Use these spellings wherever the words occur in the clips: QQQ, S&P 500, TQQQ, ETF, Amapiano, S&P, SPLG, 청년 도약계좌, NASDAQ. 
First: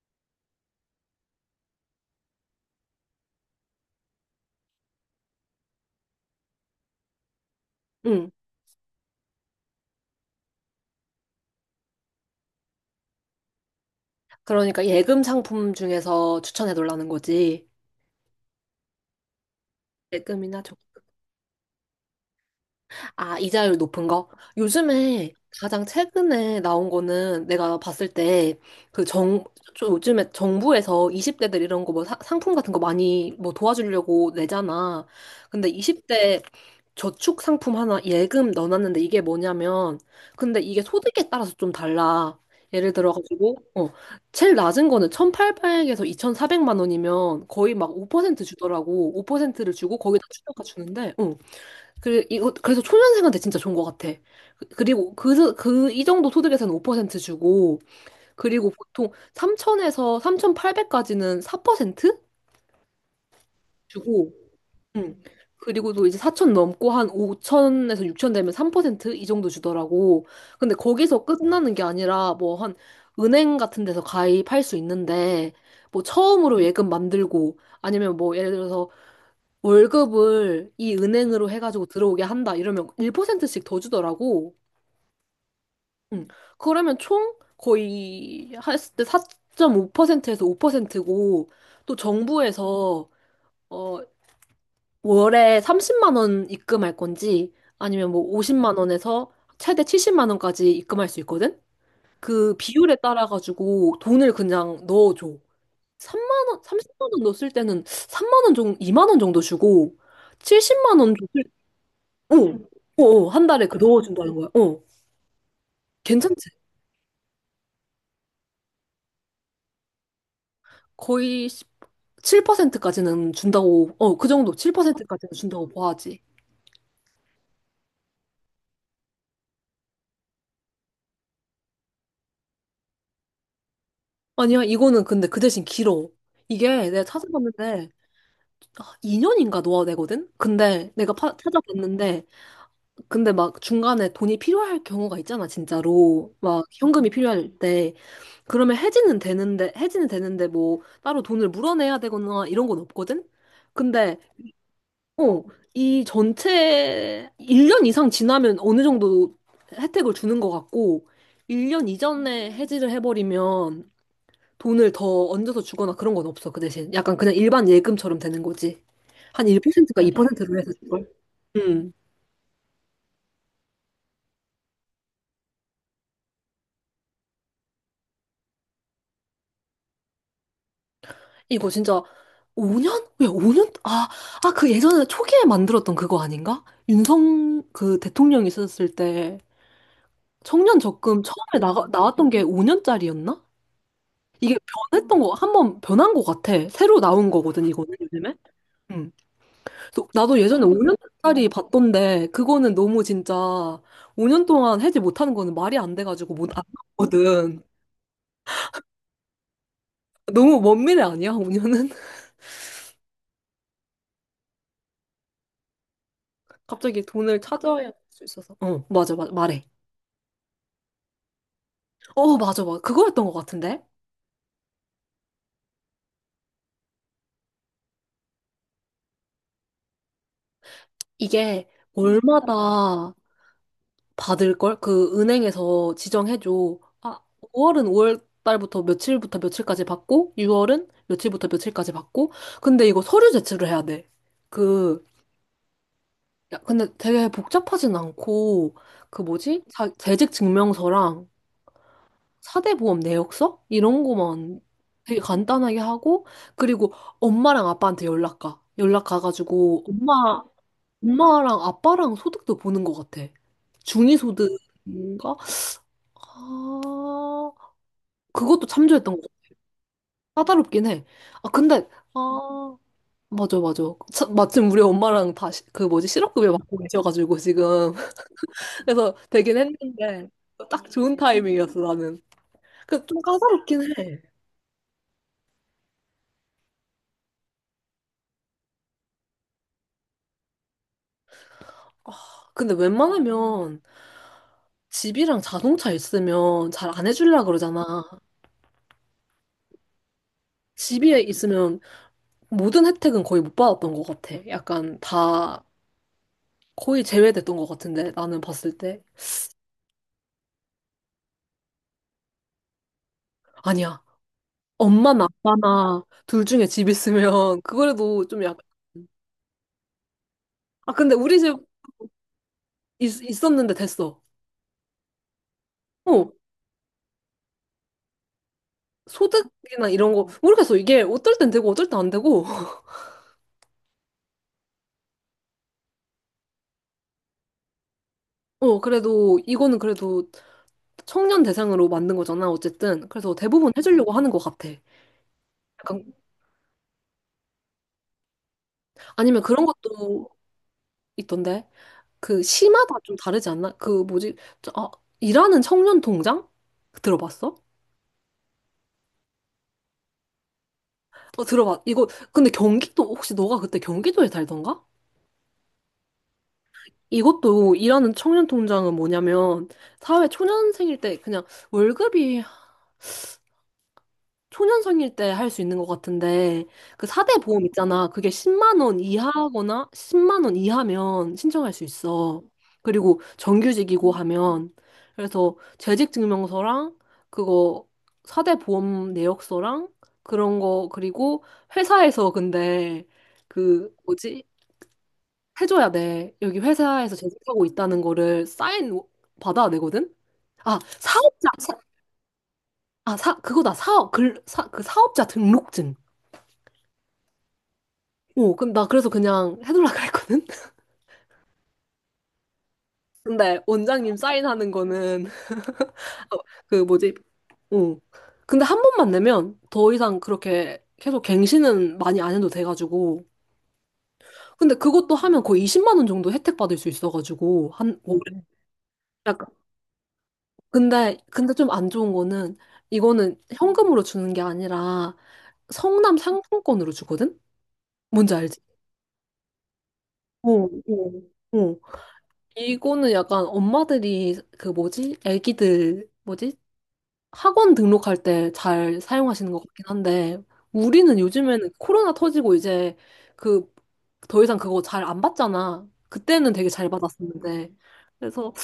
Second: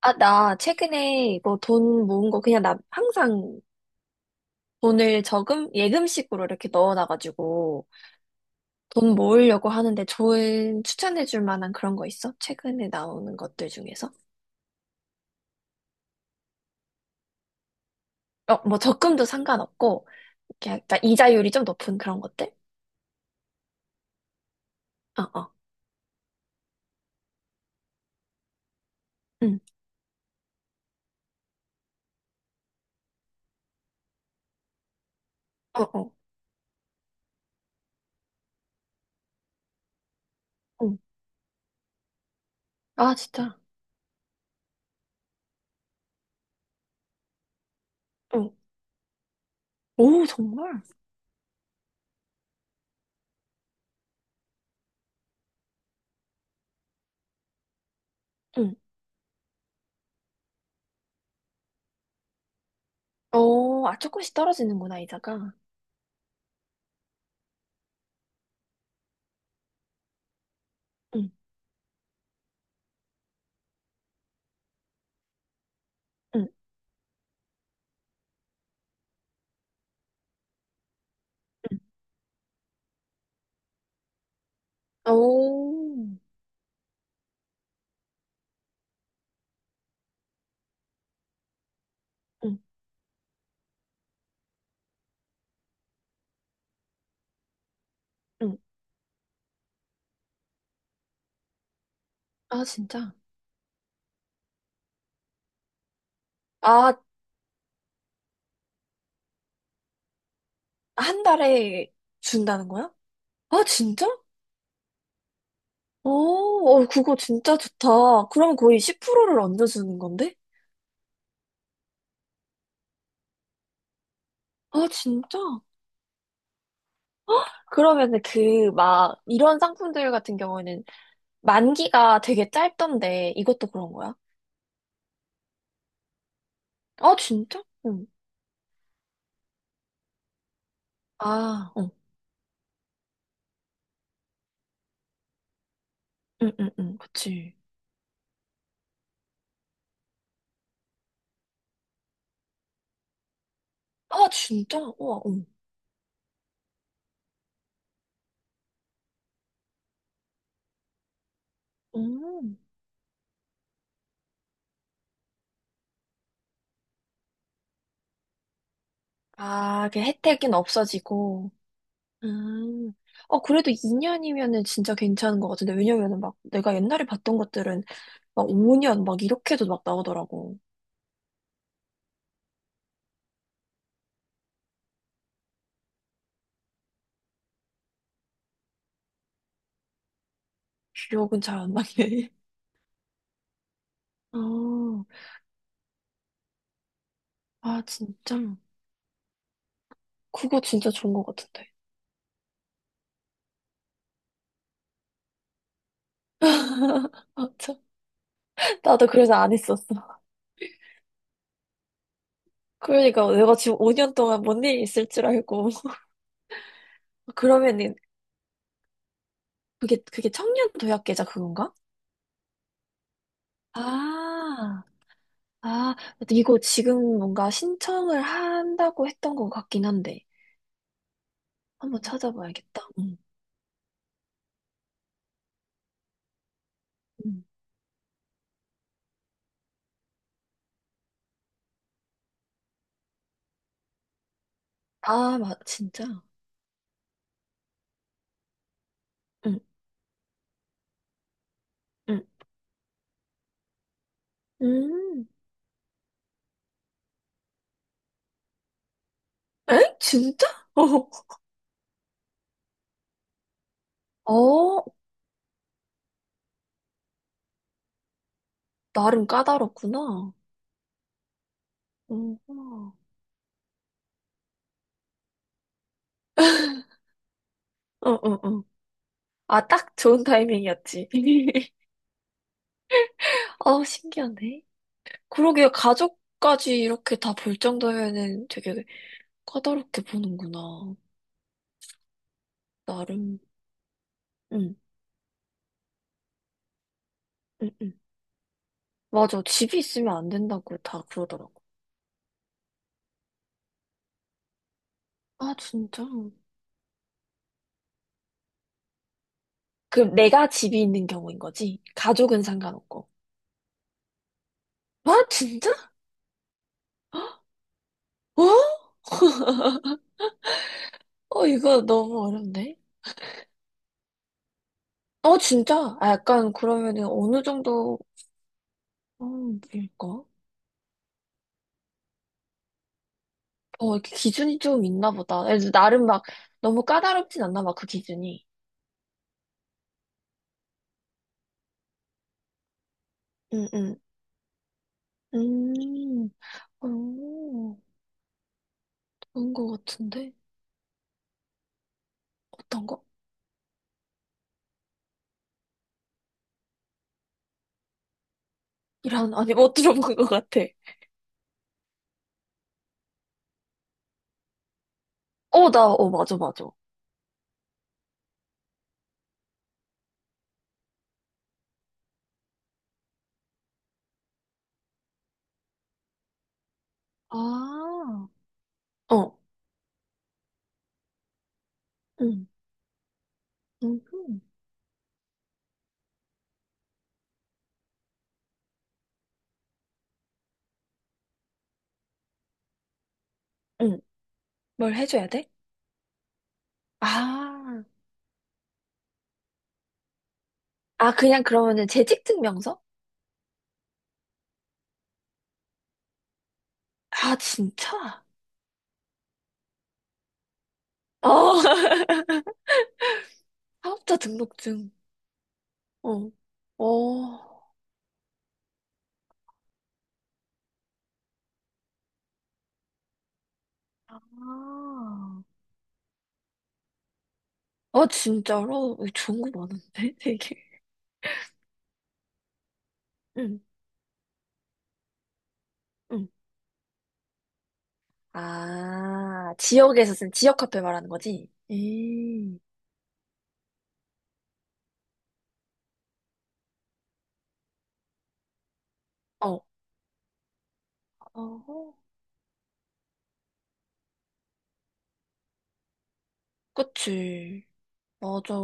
아, 나 최근에 뭐 돈 모은 거 그냥 나 항상 돈을 저금, 예금식으로 이렇게 넣어놔가지고 응. 돈 모으려고 하는데 좋은 추천해줄 만한 그런 거 있어? 최근에 나오는 것들 중에서? 그러니까 예금 상품 중에서 추천해 달라는 거지. 어, 뭐 적금도 상관없고, 예금이나 이렇게 저. 약간 이자율이 좀 높은 그런 것들? 아, 이자율 높은 거? 어, 요즘에 어, 가장 최근에 나온 거는 내가 봤을 때 그 정, 응, 좀 요즘에 정부에서 20대들 이런 거 뭐 상품 같은 거 많이 뭐 도와주려고 내잖아. 근데 어, 어, 20대 저축 상품 하나 예금 넣어놨는데 이게 뭐냐면 근데 이게 응. 소득에 따라서 좀 달라. 예를 아, 들어가지고 진짜? 제일 낮은 거는 1,800에서 2,400만 원이면 거의 막 5% 응. 주더라고. 5%를 주고 거기다 오, 추가가 정말? 주는데 그래서 초년생한테 진짜 좋은 것 같아. 그리고 이 정도 소득에서는 5% 주고, 그리고 응. 보통 3천에서 3,800까지는 4% 어, 아, 주고, 조금씩 떨어지는구나, 음. 이자가. 그리고 또 이제 4천 넘고 한 5천에서 6천 되면 3%이 정도 주더라고. 근데 거기서 응, 끝나는 게 아니라 뭐 한 은행 같은 데서 가입할 수 있는데, 뭐 응, 처음으로 예금 만들고, 아니면 뭐 예를 들어서 월급을 이 은행으로 응. 해가지고 들어오게 한다 이러면 1%씩 더 주더라고. 오, 응. 그러면 총 거의 했을 때 4.5%에서 5%고 또 응, 정부에서 어 월에 30만 원 입금할 건지 아니면 뭐 응. 50만 원에서 최대 70만 원까지 입금할 수 있거든. 그 아, 비율에 진짜? 따라 가지고 돈을 그냥 넣어줘. 3만 원, 아, 30만 원 넣었을 때는 3만 원 정도, 2만 원 정도 주고 70만 원 한 달에 오, 준다는 거야? 오, 오, 한 아, 달에 그 진짜? 넣어준다는 거야. 어, 어, 괜찮지? 어, 그거 진짜 좋다. 그러면 거의 10%를 얹어주는 건데? 거의 7%까지는 준다고, 그 정도, 아, 7%까지는 진짜? 준다고 봐야지. 그러면은 그, 막, 이런 상품들 같은 경우에는 만기가 되게 짧던데, 이것도 그런 거야? 아니야, 이거는 근데 그 대신 길어. 이게 내가 아, 진짜? 찾아봤는데, 응. 아, 2년인가 넣어야 되거든? 근데 내가 아, 응. 찾아봤는데, 근데 막 중간에 돈이 필요할 경우가 있잖아, 진짜로. 응, 막 응, 응. 현금이 그치. 필요할 때. 그러면 해지는 되는데 뭐 따로 돈을 물어내야 되거나 이런 건 없거든? 근데 아, 진짜? 우와, 어, 응. 이 전체 1년 이상 지나면 어느 정도 혜택을 주는 것 같고, 1년 이전에 음. 해지를 해버리면 돈을 더 얹어서 주거나 그런 건 없어, 그 대신. 약간 그냥 일반 예금처럼 되는 거지. 한 아, 그 1%가 혜택은 2%로 해서 줄걸? 없어지고. 음. 아, 어, 그래도 2년이면은 진짜 괜찮은 것 같은데, 왜냐면은 막 내가 옛날에 봤던 것들은 막 5년 막 이렇게도 막 나오더라고. 이거 진짜 5년? 왜 5년? 아, 아, 그 예전에 초기에 만들었던 그거 아닌가? 윤석 그 대통령이 있었을 때 청년 적금 기억은 잘 처음에 안 나게. 나왔던 게 5년짜리였나? 아, 이게 변했던 거, 한 번 변한 거 같아. 새로 나온 거거든, 아, 이거는 요즘에. 진짜. 음. 그래서 나도 그거 예전에 진짜 좋은 것 5년짜리 같은데. 봤던데, 그거는 너무 진짜 5년 동안 해지 못하는 거는 말이 안 돼가지고 못, 안 아, 봤거든. 참. 나도 그래서 안 했었어. 너무 먼 미래 아니야, 5년은? 그러니까 내가 지금 5년 동안 뭔 일이 있을 줄 알고. 갑자기 돈을 찾아야 할 그러면은 수 있어서. 어, 맞아, 맞아, 말해. 그게 청년 도약계좌 그건가? 어, 맞아, 맞아. 그거였던 것 같은데? 아, 아, 이거 지금 뭔가 신청을 한다고 했던 것 같긴 한데. 이게 한번 찾아봐야겠다. 월마다 응. 받을 걸? 그 은행에서 지정해 줘. 아, 응. 5월은 5월 달부터 며칠부터 며칠까지 받고 6월은 며칠부터 며칠까지 받고 근데 이거 서류 제출을 해야 돼. 그 아, 맞, 진짜? 야, 근데 되게 복잡하진 않고 그 응. 뭐지? 재직 증명서랑 응. 사대보험 내역서 이런 거만 되게 음. 간단하게 하고 그리고 엄마랑 아빠한테 연락 가. 연락 가가지고 에? 엄마 진짜? 엄마랑 아빠랑 소득도 보는 것 같아. 어. 어, 중위소득인가? 아, 그것도 참조했던 나름 거죠. 까다롭구나. 까다롭긴 해. 아, 근데, 응. 아, 어, 맞아, 맞아. 마침 우리 엄마랑 그 뭐지, 실업급여 받고 계셔가지고, 지금. 어, 어, 어. 그래서 되긴 아, 딱 좋은 했는데, 딱 타이밍이었지. 좋은 타이밍이었어, 나는. 그, 좀 까다롭긴 아, 해. 신기하네. 그러게요. 가족까지 이렇게 다 볼 정도면은 되게 까다롭게 보는구나. 아, 근데 나름. 웬만하면 응. 집이랑 자동차 있으면 잘 안 해주려고 응. 그러잖아. 응. 맞아. 집이 있으면 안 된다고 다 집에 그러더라고. 있으면 모든 혜택은 거의 못 받았던 것 같아. 약간 아, 다 진짜? 거의 제외됐던 것 같은데, 나는 봤을 때. 그럼 내가 집이 있는 경우인 거지? 가족은 상관없고. 아니야. 엄마나 아, 진짜? 아빠나 둘 중에 집 있으면 그거라도 좀 어? 약간 아 근데 우리 어, 집 이거 너무 어렵네. 있었는데 됐어. 어, 진짜? 아, 어 약간 그러면은 어느 정도, 소득이나 이런 일까? 거 모르겠어. 이게 어떨 땐 되고 어떨 땐 안 되고. 어, 이렇게 기준이 좀 있나 보다. 그래서 나름 막 너무 까다롭진 않나 봐, 그 기준이. 어 그래도 이거는 그래도 청년 대상으로 만든 거잖아 어쨌든. 그래서 응, 대부분 응. 해주려고 하는 것 같아. 약간 음, 어, 아니면 그런 그런 거 것도 같은데? 있던데 그 어떤 시마다 거? 좀 다르지 않나? 그 뭐지? 저, 아 일하는 청년 통장 들어봤어? 이런, 아니, 못 들어본 것 같아. 어 들어봤. 이거 근데 경기도 혹시 너가 그때 경기도에 살던가? 어, 나, 어, 맞아, 맞아. 이것도 일하는 청년 통장은 뭐냐면 사회 초년생일 때 그냥 월급이 초년생일 때 할 수 있는 것 같은데 그 4대 보험 아, 있잖아. 그게 10만 원 어, 이하거나 10만 원 이하면 신청할 수 있어. 응, 그리고 정규직이고 응 하면 그래서 재직증명서랑 그거 4대 보험 내역서랑 그런 거 그리고 회사에서 근데 그 응. 뭐지? 뭘 해줘야 돼? 해줘야 돼. 여기 회사에서 재직하고 아, 있다는 거를 사인 받아야 되거든? 아, 그냥 사업자, 그러면은 재직 증명서? 그거다. 그 사업자 등록증. 아, 진짜? 오, 그럼 나 그래서 그냥 해달라 그랬거든? 어, 근데 원장님 사업자 사인하는 등록증. 거는, 어. 어, 그 뭐지, 어. 어. 근데 한 번만 내면 더 이상 그렇게 계속 갱신은 많이 안 해도 돼가지고. 아, 근데 그것도 하면 거의 20만 원 정도 혜택 받을 수 있어가지고, 한, 아, 올해. 진짜로? 어, 좋은 거 많은데, 되게. 근데 좀 안 좋은 거는, 이거는 응, 현금으로 주는 게 아니라, 성남 응. 상품권으로 주거든? 뭔지 알지? 아, 지역에서 쓴 어, 지역 화폐 말하는 거지? 어, 어. 음. 이거는 약간 엄마들이, 그 뭐지? 애기들, 뭐지? 학원 등록할 때 잘 사용하시는 것 어, 같긴 한데, 우리는 요즘에는 어, 코로나 터지고 이제, 그, 더 이상 그거 잘 안 받잖아. 그때는 되게 잘 그치. 받았었는데. 그래서 맞아.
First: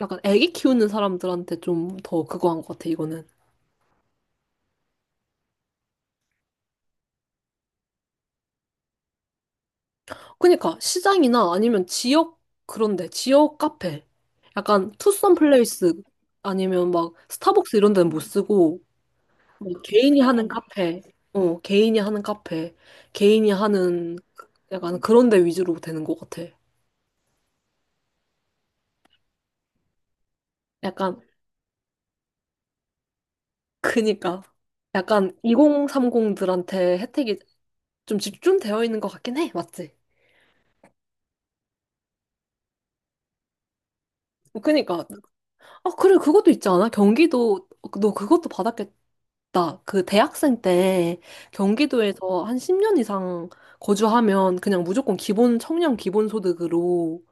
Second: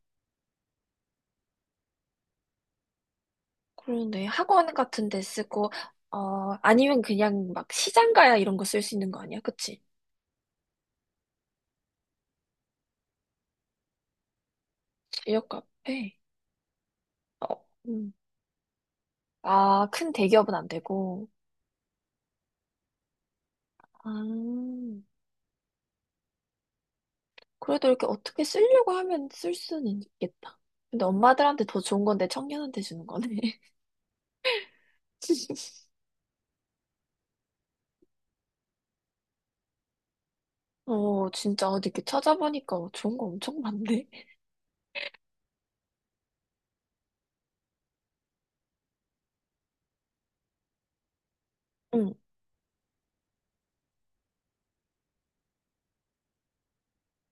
약간 애기 키우는 사람들한테 좀 더 그거 한 것 같아, 이거는. 그러네. 학원 같은 데 쓰고, 어, 아니면 그냥 막 시장 가야 이런 거 쓸 수 있는 거 아니야? 그치? 그니까 시장이나 아니면 지역 그런데 지역 카페 약간 투썸 지역 플레이스 카페? 아니면 막 어, 스타벅스 이런 데는 못 쓰고 뭐 아, 큰 개인이 하는 대기업은 안 카페 되고. 개인이 하는 카페 개인이 하는 아. 약간 그런 데 위주로 되는 것 같아 그래도 이렇게 어떻게 쓰려고 하면 쓸 수는 있겠다. 근데 약간 엄마들한테 더 좋은 건데 청년한테 주는 거네. 그니까 약간 2030들한테 혜택이 좀 집중되어 있는 것 같긴 해 맞지? 어, 진짜 어디 이렇게 찾아보니까 좋은 거 엄청 많네. 그니까 아, 그래, 그것도 있지 않아? 경기도, 너 그것도 받았겠다. 그 대학생 때 응, 경기도에서 한 10년 이상 거주하면 그냥 무조건 기본, 청년 기본 소득으로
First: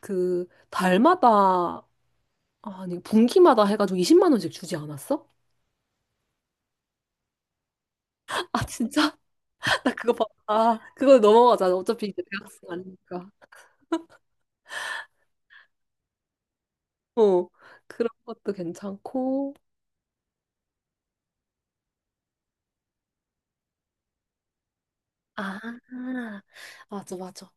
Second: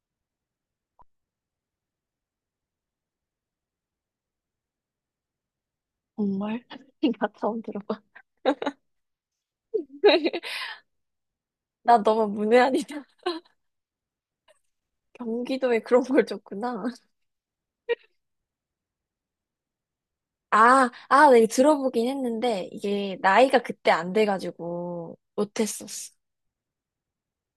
그 달마다, 아, 아니, 분기마다 해가지고 20만 원씩 주지 않았어? 정말. 나 처음 들어봐. 아, 진짜? 나 그거 봤다. 아, 그거 넘어가자. 나 어차피 이제 너무 대학생 문외한이다. 아니니까. 경기도에 그런 걸 줬구나. 어, 그런 것도 괜찮고. 아, 아, 내가 들어보긴 했는데 이게 나이가 그때 안 돼가지고 아, 못했었어. 맞아, 맞아.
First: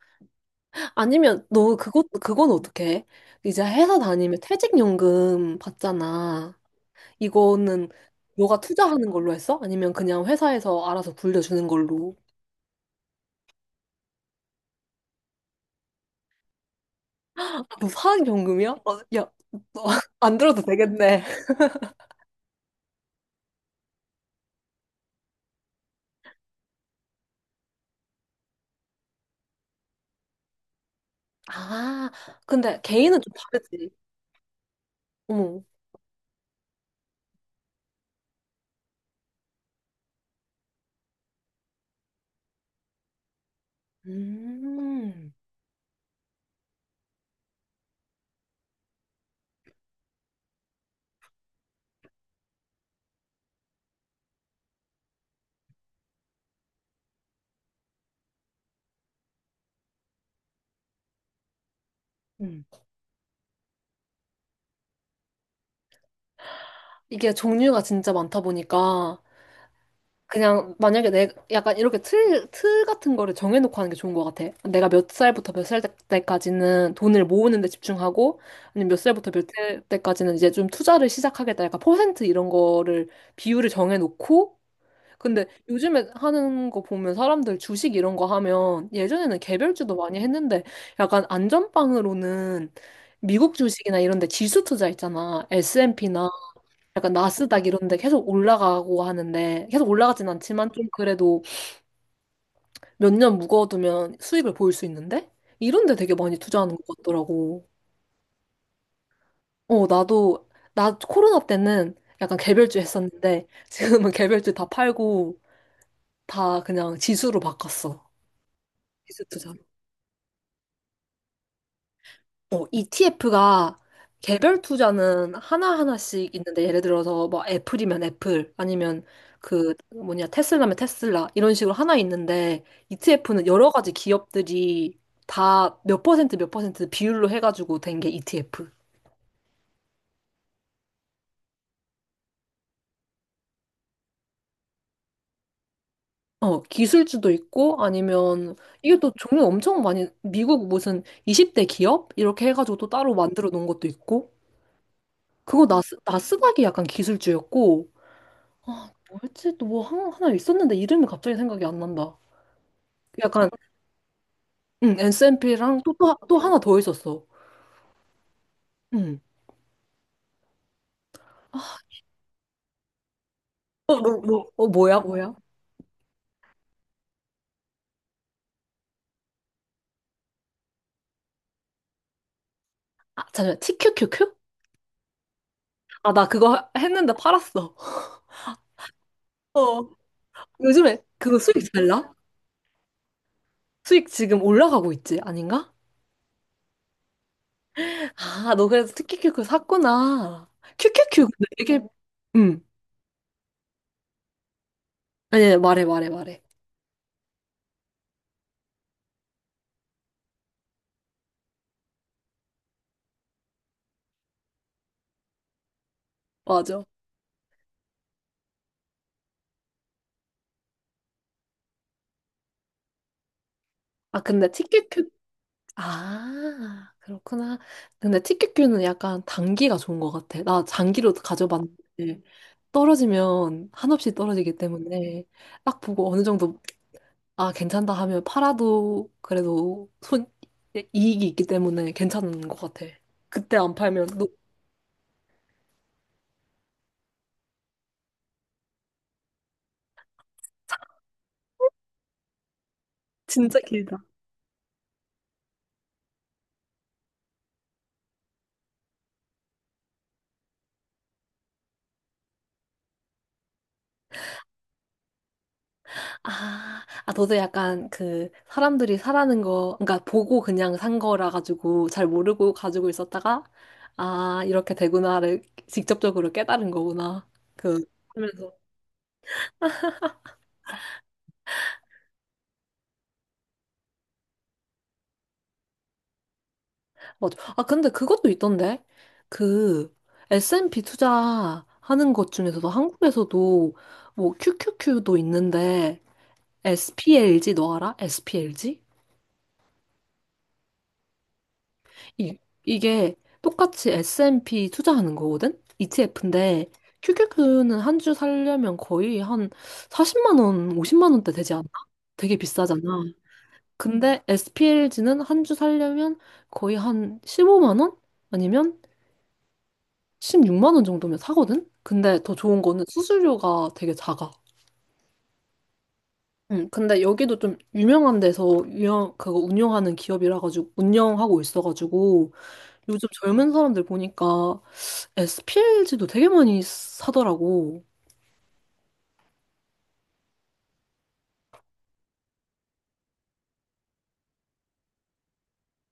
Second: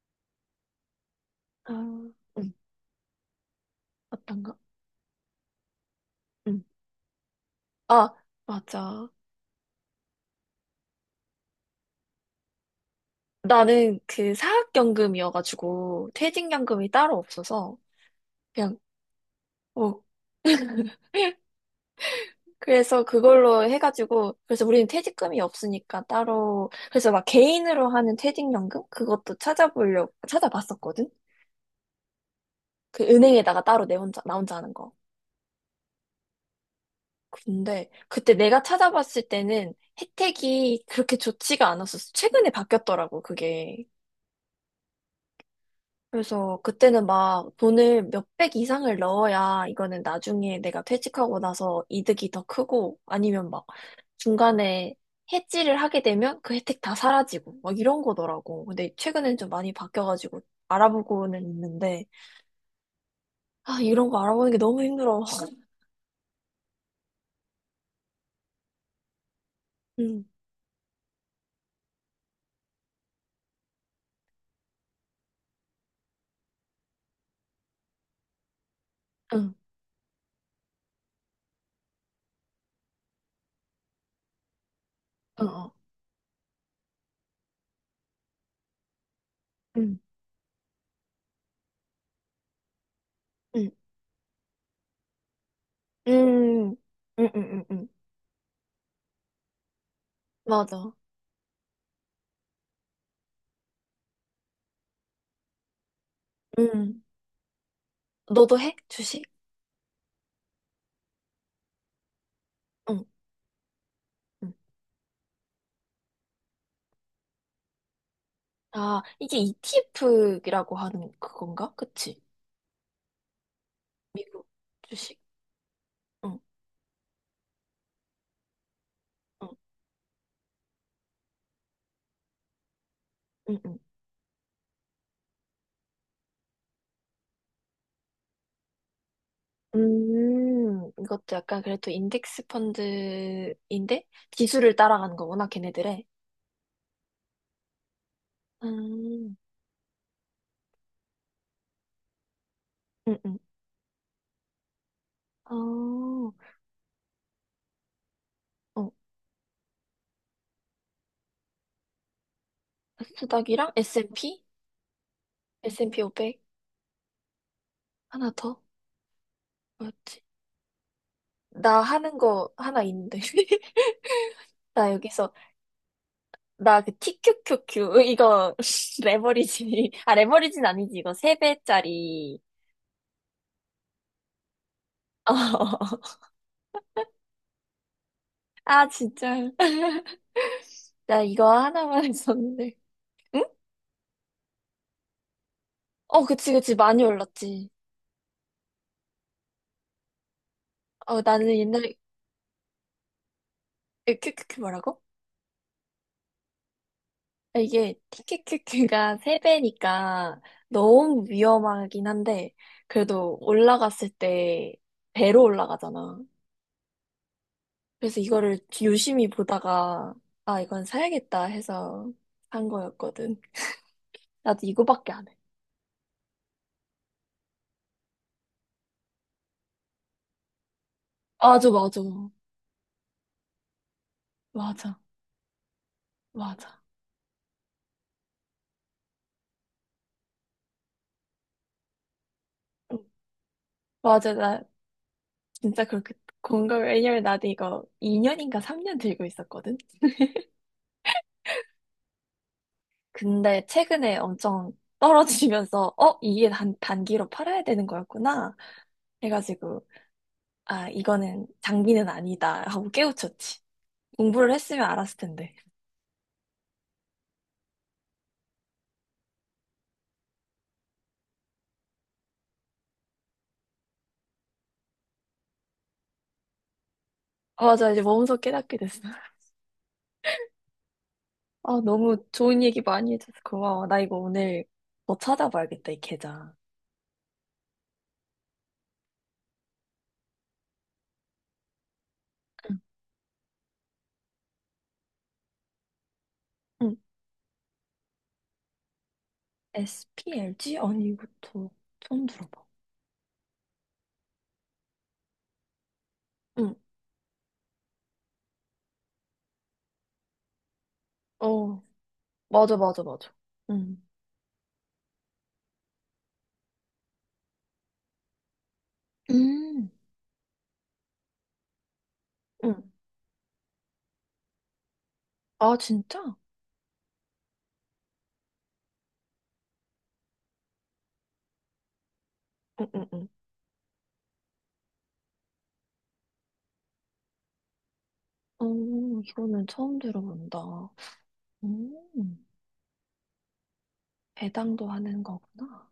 아니면 아, 너 그것 그건 응, 어떻게 해? 이제 회사 다니면 어떤가? 퇴직연금 받잖아. 응. 이거는 아, 너가 투자하는 맞아. 걸로 했어? 아니면 그냥 회사에서 알아서 불려주는 걸로? 나는 그 사학연금이어가지고 퇴직연금이 따로 아, 없어서 너 사학연금이야? 그냥 어, 야, 너 어 안 들어도 되겠네. 그래서 그걸로 해가지고 그래서 우리는 퇴직금이 없으니까 따로 그래서 막 개인으로 하는 퇴직연금 그것도 찾아보려고 찾아봤었거든 아, 근데 그 개인은 좀 은행에다가 따로 다르지. 내 혼자 나 혼자 하는 거 어머. 근데 그때 내가 찾아봤을 때는 혜택이 그렇게 좋지가 않았었어. 최근에 바뀌었더라고 그게. 음. 그래서 그때는 막 돈을 몇백 이상을 넣어야 이거는 나중에 내가 퇴직하고 나서 이득이 더 크고 아니면 막 중간에 해지를 하게 되면 그 혜택 다 사라지고 막 이런 거더라고. 근데 최근엔 좀 많이 바뀌어가지고 알아보고는 있는데 음. 아 이런 거 알아보는 게 너무 힘들어. 이게 종류가 진짜 많다 보니까 응, 그냥 만약에 내 약간 이렇게 틀 같은 거를 정해놓고 하는 게 좋은 것 같아. 내가 몇 살부터 몇 살 때까지는 돈을 모으는 데 집중하고, 아니면 몇 살부터 몇 응, 살 때까지는 이제 좀 투자를 시작하겠다. 약간 퍼센트 이런 거를 비율을 정해놓고, 응, 근데 어, 요즘에 하는 거 보면 사람들 주식 이런 거 하면 예전에는 개별주도 응, 많이 했는데 약간 안전빵으로는 미국 응, 주식이나 이런 데 지수 투자 있잖아. S&P나 응, 약간 응, 응, 나스닥 응, 이런 응. 데 계속 올라가고 하는데 계속 올라가진 않지만 좀 맞아. 그래도 몇 년 묵어두면 수익을 보일 수 있는데 이런 데 되게 많이 투자하는 것 응. 같더라고. 너도 해? 주식? 나도 나 코로나 때는 약간 개별주 응, 했었는데 지금은 개별주 응. 다 팔고 다 그냥 지수로 바꿨어. 아 지수 이게 투자. ETF라고 하는 그건가? 그치? ETF가 미국 개별 주식. 투자는 하나하나씩 응, 있는데 예를 들어서 뭐 애플이면 애플 아니면 응, 그 뭐냐 테슬라면 테슬라 이런 식으로 하나 있는데 ETF는 응, 여러 응. 가지 기업들이 다 몇 퍼센트 몇 퍼센트 비율로 해가지고 된 게 ETF. 이것도 약간 그래도 인덱스 펀드인데 지수를 따라가는 거구나, 걔네들의. 기술주도 있고 아니면 이게 또 음, 종류 엄청 많이 미국 무슨 20대 기업 이렇게 해가지고 또 따로 응, 응. 만들어 놓은 것도 있고 그거 어, 나스닥이 약간 기술주였고 어. 아, 뭐였지? 또 뭐 하나 있었는데 이름이 갑자기 생각이 안 난다. 약간 나스닥이랑 S&P? 응, SNP랑 S&P 또 500? 하나 더 있었어. 하나 더? 응. 뭐였지? 나 하는 거 하나 있는데. 나 뭐야, 여기서, 뭐야? 나 그 TQQQ, 이거, 레버리지. 아, 레버리지는 아니지. 이거 세배짜리 아, 잠시만. TQQQ? 어. 아, 나 그거 했는데 팔았어. 아, 진짜. 어, 요즘에 나 그거 이거 수익 잘 하나만 나? 했었는데. 응? 수익 지금 올라가고 있지, 아닌가? 어, 그치, 그치. 많이 올랐지. 아, 너 그래서 TQQQ 샀구나. 어, QQQ 근데 나는 되게 옛날에, 응. 에, 큐큐큐 뭐라고? 아니, 아니, 말해, 말해, 말해. 아, 이게 TQQQ가 세배니까 너무 위험하긴 한데, 그래도 올라갔을 때 배로 올라가잖아. 맞아. 그래서 이거를 유심히 보다가, 아, 이건 사야겠다 해서 산 거였거든. 아, 근데 나도 TQQ 이거밖에 안 해. 아, 그렇구나. 근데 티켓큐는 약간 단기가 좋은 것 같아. 나 장기로 맞아, 맞아. 가져봤는데 떨어지면 한없이 떨어지기 맞아, 때문에 딱 보고 어느 정도 맞아. 아, 괜찮다 하면 팔아도 그래도 손 이익이 있기 때문에 괜찮은 것 같아. 응. 그때 안 팔면 너 맞아, 나 진짜 그렇게 공감, 왜냐면 나도 이거 2년인가 3년 들고 있었거든. 진짜 근데 길다. 최근에 엄청 떨어지면서, 어, 이게 단기로 팔아야 되는 거였구나. 해가지고, 아, 이거는 장비는 아니다. 하고 깨우쳤지. 공부를 했으면 알았을 텐데. 아, 아, 너도 약간 그 사람들이 사라는 거, 그러니까 보고 그냥 산 거라 가지고 잘 모르고 가지고 있었다가, 아, 이렇게 되구나를 직접적으로 깨달은 거구나. 아, 그, 맞아. 이제 몸소 하면서. 깨닫게 됐어. 아, 너무 좋은 얘기 많이 해줘서 고마워. 나 이거 오늘 더 찾아봐야겠다, 이 계좌. 맞아. 아, 근데 그것도 있던데? 그 S&P 투자하는 것 중에서도 응. 한국에서도 뭐 QQQ도 있는데, 응. SPLG 너 알아? SPLG? SPLG? 아니, 이것도 처음 이, 들어봐. 이게 똑같이 S&P 투자하는 거거든? ETF인데 응. QQQ는 한 주 살려면 거의 한 40만 원, 50만 원대 되지 않나? 어, 되게 맞아, 비싸잖아. 맞아, 맞아. 응. 근데 SPLG는 한 주 살려면 거의 한 15만 원? 아니면 음. 16만 원 정도면 사거든? 근데 더 좋은 거는 응. 수수료가 되게 작아. 아, 진짜? 응, 근데 여기도 좀 유명한 데서 그거 운영하는 기업이라 가지고 운영하고 있어 가지고 응, 응, 요즘 응. 젊은 사람들 보니까 SPLG도 되게 많이 사더라고. 어 이거는 처음 들어본다. 음, 배당도 하는 거구나.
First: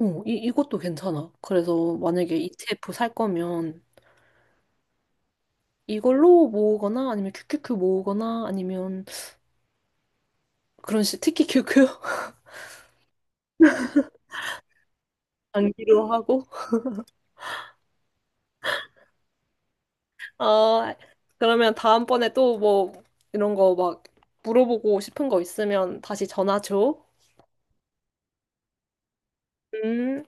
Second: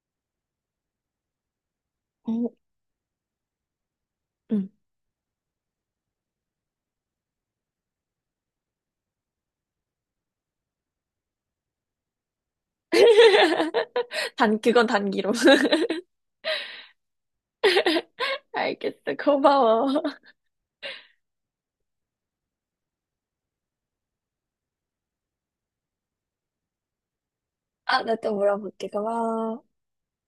어, 이것도 괜찮아. 그래서 만약에 어, ETF 살 거면 응. 이걸로 모으거나 아니면 QQQ 모으거나 아니면 그런 식, 특히 QQ 단, 그건 단기로. 장기로 하고. 알겠어. 고마워. 아, 그러면 다음번에 또 뭐 이런 거 막 물어보고 싶은 거 있으면 다시 전화 줘. 아, 나 또 물어볼게. 고마워. 음.